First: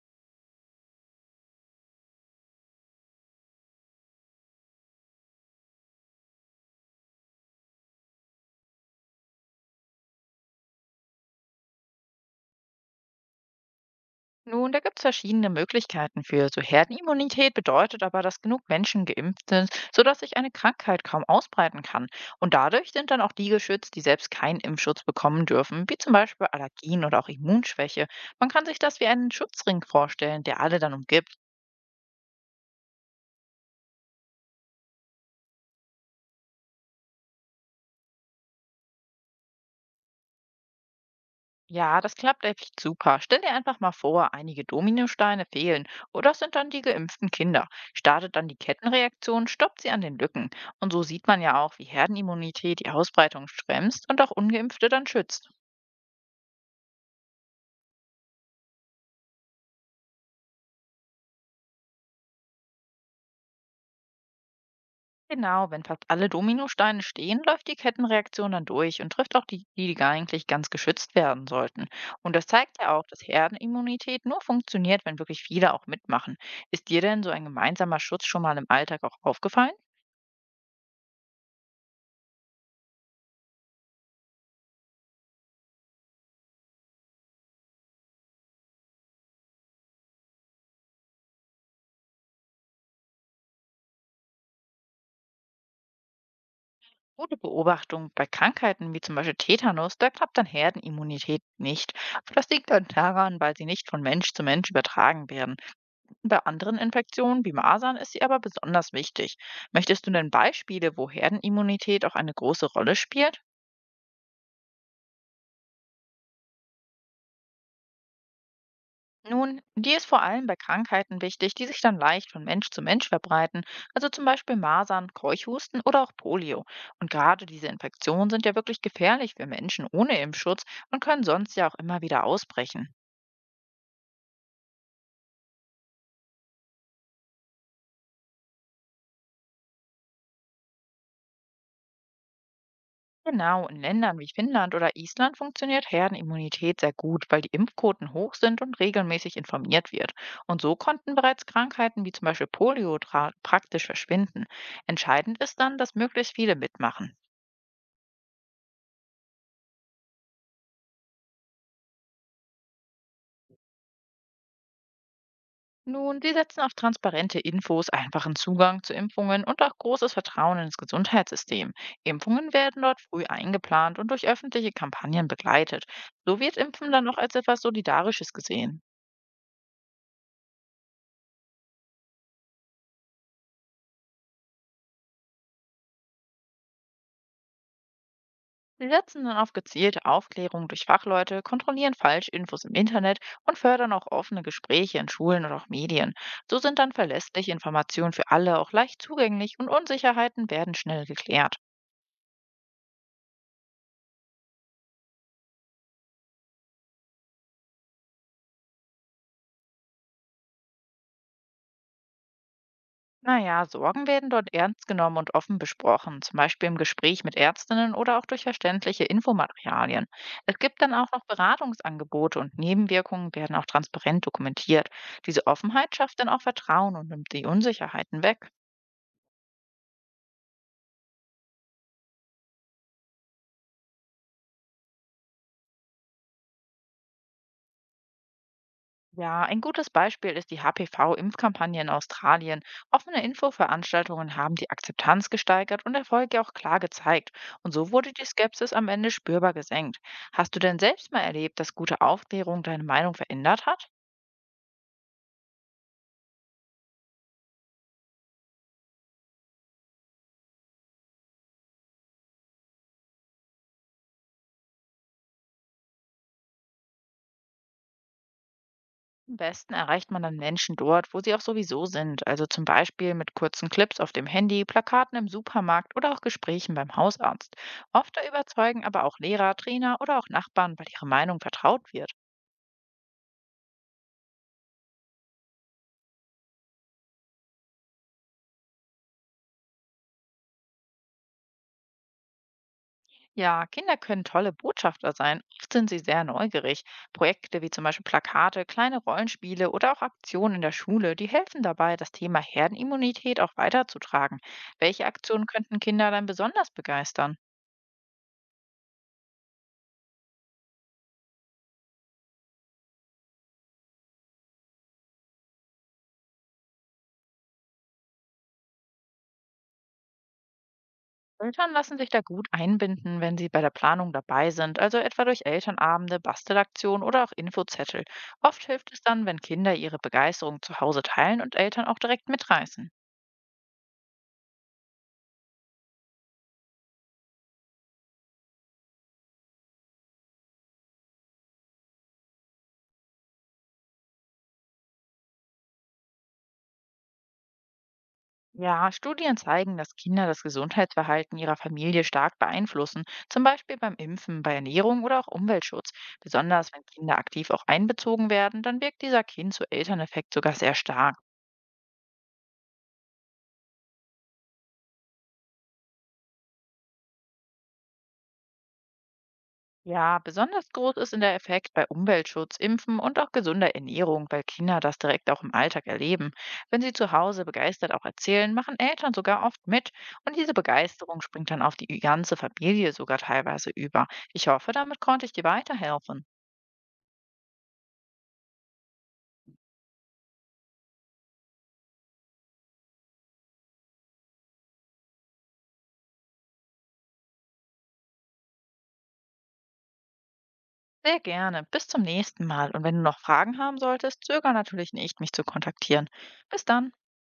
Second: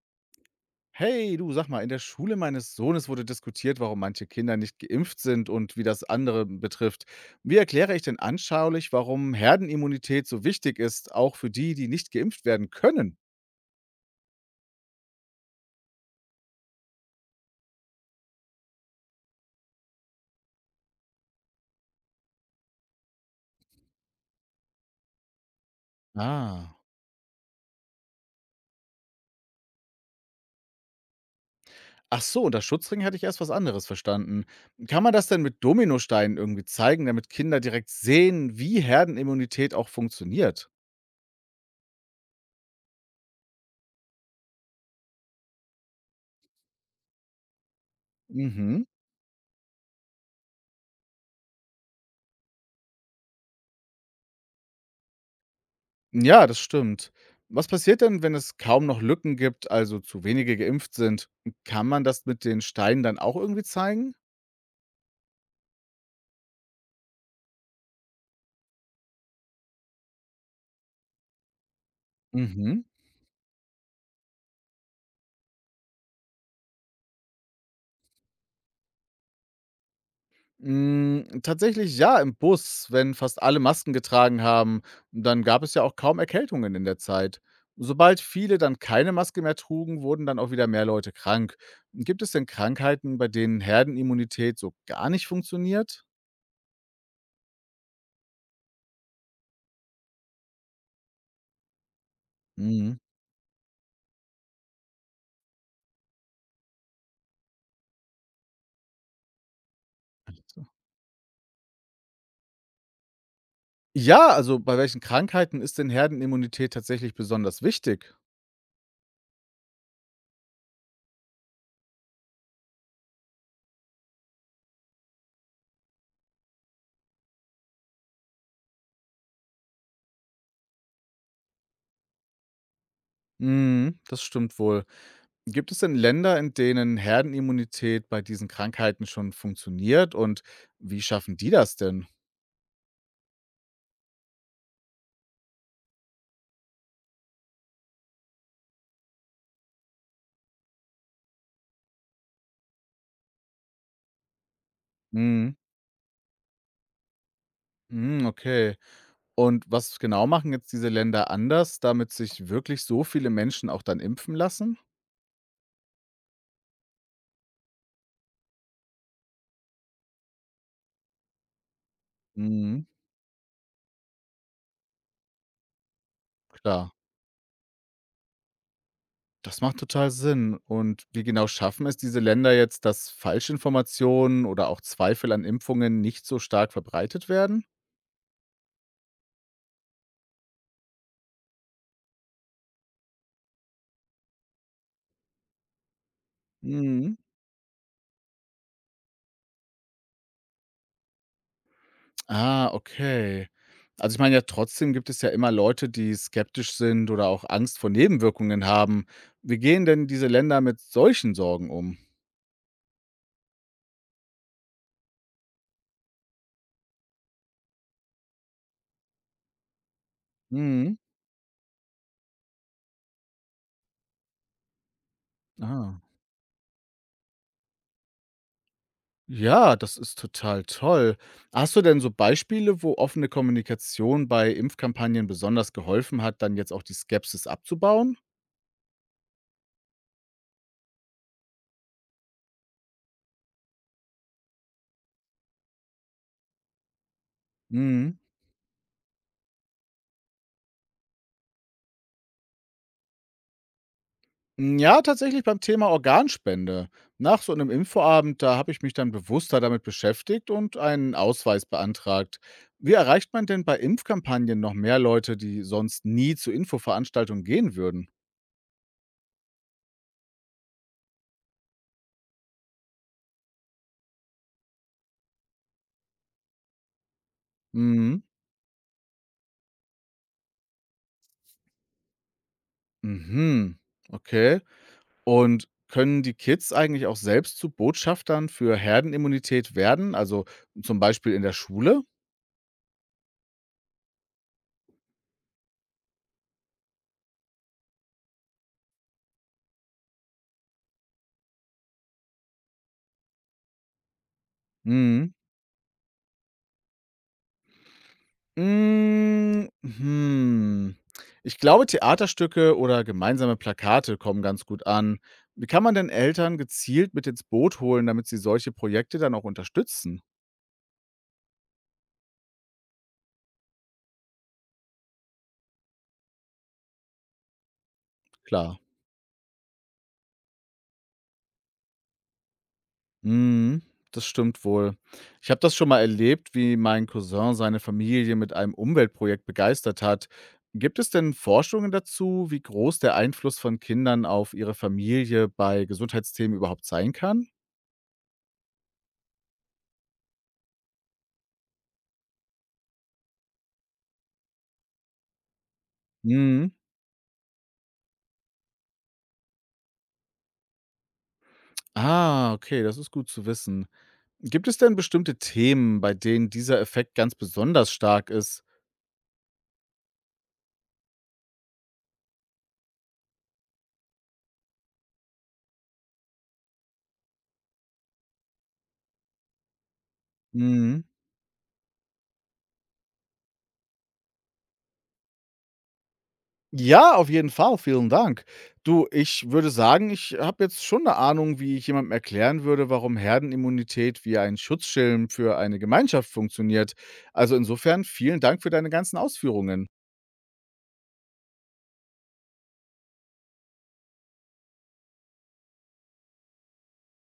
Hey, du, sag mal, in der Schule meines Sohnes wurde diskutiert, warum manche Kinder nicht geimpft sind und wie das andere betrifft. Wie erkläre ich denn anschaulich, warum Herdenimmunität so wichtig ist, auch für die, die nicht geimpft werden können? Nun, da gibt es verschiedene Möglichkeiten für. So Herdenimmunität bedeutet aber, dass genug Menschen geimpft sind, sodass sich eine Krankheit kaum ausbreiten kann. Und dadurch sind dann auch die geschützt, die selbst keinen Impfschutz bekommen dürfen, wie zum Beispiel Ah. Allergien oder auch Immunschwäche. Man kann sich das wie einen Schutzring vorstellen, der alle dann umgibt. Ach so, unter Schutzring hatte ich erst was anderes verstanden. Kann man das denn mit Dominosteinen irgendwie zeigen, damit Kinder direkt sehen, wie Herdenimmunität auch funktioniert? Ja, das klappt echt super. Stell dir einfach mal vor, einige Dominosteine fehlen oder es sind dann die geimpften Kinder. Startet dann die Mhm. Kettenreaktion, stoppt sie an den Lücken. Und so sieht man ja auch, wie Herdenimmunität die Ausbreitung bremst und auch Ungeimpfte dann schützt. Ja, das stimmt. Was passiert denn, wenn es kaum noch Lücken gibt, also zu wenige geimpft sind? Kann man das mit den Steinen dann auch irgendwie zeigen? Genau, wenn fast alle Dominosteine stehen, läuft die Kettenreaktion dann durch und trifft auch die, die gar eigentlich ganz geschützt werden sollten. Und das zeigt Mhm. ja auch, dass Herdenimmunität nur funktioniert, wenn wirklich viele auch mitmachen. Ist dir denn so ein gemeinsamer Schutz schon mal im Alltag auch aufgefallen? Mm, tatsächlich ja, im Bus, wenn fast alle Masken getragen haben, dann gab es ja auch kaum Erkältungen in der Zeit. Sobald viele dann keine Maske mehr trugen, wurden dann auch wieder mehr Leute krank. Gibt es denn Krankheiten, bei denen Herdenimmunität so gar nicht funktioniert? Ohne Beobachtung bei Krankheiten wie zum Beispiel Tetanus, da klappt dann Herdenimmunität nicht. Das liegt dann Mhm. daran, weil sie nicht von Mensch zu Mensch übertragen werden. Bei anderen Infektionen wie Masern ist sie aber besonders wichtig. Möchtest du denn Beispiele, wo Herdenimmunität auch eine große Rolle spielt? Ja, also bei welchen Krankheiten ist denn Herdenimmunität tatsächlich besonders wichtig? Nun, die ist vor allem bei Krankheiten wichtig, die sich dann leicht von Mensch zu Mensch verbreiten, also zum Beispiel Masern, Keuchhusten oder auch Polio. Und gerade diese Infektionen sind ja wirklich gefährlich für Menschen ohne Impfschutz und können sonst ja auch immer wieder ausbrechen. Mhm, das stimmt wohl. Gibt es denn Länder, in denen Herdenimmunität bei diesen Krankheiten schon funktioniert, und wie schaffen die das denn? Genau, in Ländern wie Finnland oder Island funktioniert Herdenimmunität sehr gut, weil die Impfquoten hoch sind und regelmäßig informiert wird. Und so konnten bereits Krankheiten wie zum Beispiel Polio praktisch verschwinden. Entscheidend Mhm. ist dann, dass möglichst viele mitmachen. Mhm, okay. Und was genau machen jetzt diese Länder anders, damit sich wirklich so viele Menschen auch dann impfen lassen? Nun, sie setzen auf transparente Infos, einfachen Zugang zu Impfungen und auch großes Vertrauen ins Gesundheitssystem. Impfungen werden Mhm, dort früh eingeplant und durch öffentliche Kampagnen begleitet. So wird klar. Impfen dann auch als etwas Solidarisches gesehen. Das macht total Sinn. Und wie genau schaffen es diese Länder jetzt, dass Falschinformationen oder auch Zweifel an Impfungen nicht so stark verbreitet werden? Sie setzen dann auf gezielte Aufklärung durch Fachleute, kontrollieren Falschinfos im Internet und fördern auch offene Gespräche in Schulen und auch Medien. So sind dann Mhm. verlässliche Informationen für alle auch leicht zugänglich und Unsicherheiten werden schnell geklärt. Ah, okay. Also ich meine ja, trotzdem gibt es ja immer Leute, die skeptisch sind oder auch Angst vor Nebenwirkungen haben. Wie gehen denn diese Länder mit solchen Sorgen um? Naja, Sorgen werden dort ernst genommen und offen besprochen, zum Beispiel im Gespräch mit Ärztinnen oder auch durch verständliche Infomaterialien. Es gibt dann Mhm. auch noch Beratungsangebote und Nebenwirkungen werden auch transparent dokumentiert. Diese Offenheit Ah. schafft dann auch Vertrauen und nimmt die Unsicherheiten weg. Ja, das ist total toll. Hast du denn so Beispiele, wo offene Kommunikation bei Impfkampagnen besonders geholfen hat, dann jetzt auch die Skepsis abzubauen? Ja, ein gutes Beispiel ist die HPV-Impfkampagne in Australien. Offene Infoveranstaltungen haben die Akzeptanz gesteigert und Erfolge auch klar gezeigt. Und so wurde Mhm. die Skepsis am Ende spürbar gesenkt. Hast du denn selbst mal erlebt, dass gute Aufklärung deine Meinung verändert hat? Hm, ja, tatsächlich beim Thema Organspende. Nach so einem Infoabend, da habe ich mich dann bewusster damit beschäftigt und einen Ausweis beantragt. Wie erreicht man denn bei Impfkampagnen noch mehr Leute, die sonst nie zu Infoveranstaltungen gehen würden? Am besten erreicht man dann Menschen dort, wo sie auch sowieso sind, also zum Beispiel mit kurzen Clips auf dem Handy, Plakaten im Supermarkt oder auch Gesprächen beim Hausarzt. Oft Mhm. überzeugen aber auch Lehrer, Trainer oder auch Nachbarn, weil ihre Meinung vertraut wird. Mhm. Okay. Und können die Kids eigentlich auch selbst zu Botschaftern für Herdenimmunität werden, also, zum Beispiel in der Schule? Ja, Kinder können tolle Botschafter sein. Oft sind sie sehr neugierig. Projekte wie zum Beispiel Plakate, kleine Rollenspiele oder auch Aktionen in der Schule, die helfen dabei, das Thema Herdenimmunität auch weiterzutragen. Welche Mhm. Aktionen könnten Kinder dann besonders begeistern? Hm, hm. Ich glaube, Theaterstücke oder gemeinsame Plakate kommen ganz gut an. Wie kann man denn Eltern gezielt mit ins Boot holen, damit sie solche Projekte dann auch unterstützen? Eltern lassen sich da gut einbinden, wenn sie bei der Planung dabei sind, also etwa durch Elternabende, Bastelaktionen oder auch Infozettel. Oft Klar. hilft es dann, wenn Kinder ihre Begeisterung zu Hause teilen und Eltern auch direkt mitreißen. Mhm, das stimmt wohl. Ich habe das schon mal erlebt, wie mein Cousin seine Familie mit einem Umweltprojekt begeistert hat. Gibt es denn Forschungen dazu, wie groß der Einfluss von Kindern auf ihre Familie bei Gesundheitsthemen überhaupt sein kann? Ja, Studien zeigen, dass Kinder das Gesundheitsverhalten ihrer Familie stark beeinflussen, zum Beispiel beim Impfen, bei Ernährung oder auch Umweltschutz. Hm. Besonders wenn Kinder aktiv auch einbezogen werden, dann wirkt dieser Kind-zu-Eltern-Effekt sogar sehr stark. Ah, okay, das ist gut zu wissen. Gibt es denn bestimmte Themen, bei denen dieser Effekt ganz besonders stark ist? Ja, besonders groß ist in der Effekt bei Umweltschutz, Impfen und auch gesunder Ernährung, weil Kinder das direkt auch im Alltag erleben. Wenn sie zu Hause begeistert auch erzählen, machen Eltern sogar oft mit und diese Mhm. Begeisterung springt dann auf die ganze Familie sogar teilweise über. Ich hoffe, damit konnte ich dir weiterhelfen. Ja, auf jeden Fall, vielen Dank. Du, ich würde sagen, ich habe jetzt schon eine Ahnung, wie ich jemandem erklären würde, warum Herdenimmunität wie ein Schutzschirm für eine Gemeinschaft funktioniert. Also, insofern vielen Dank für deine ganzen Ausführungen. Sehr gerne. Bis zum nächsten Mal. Und wenn du noch Fragen haben solltest, zöger natürlich nicht, mich zu kontaktieren. Bis dann.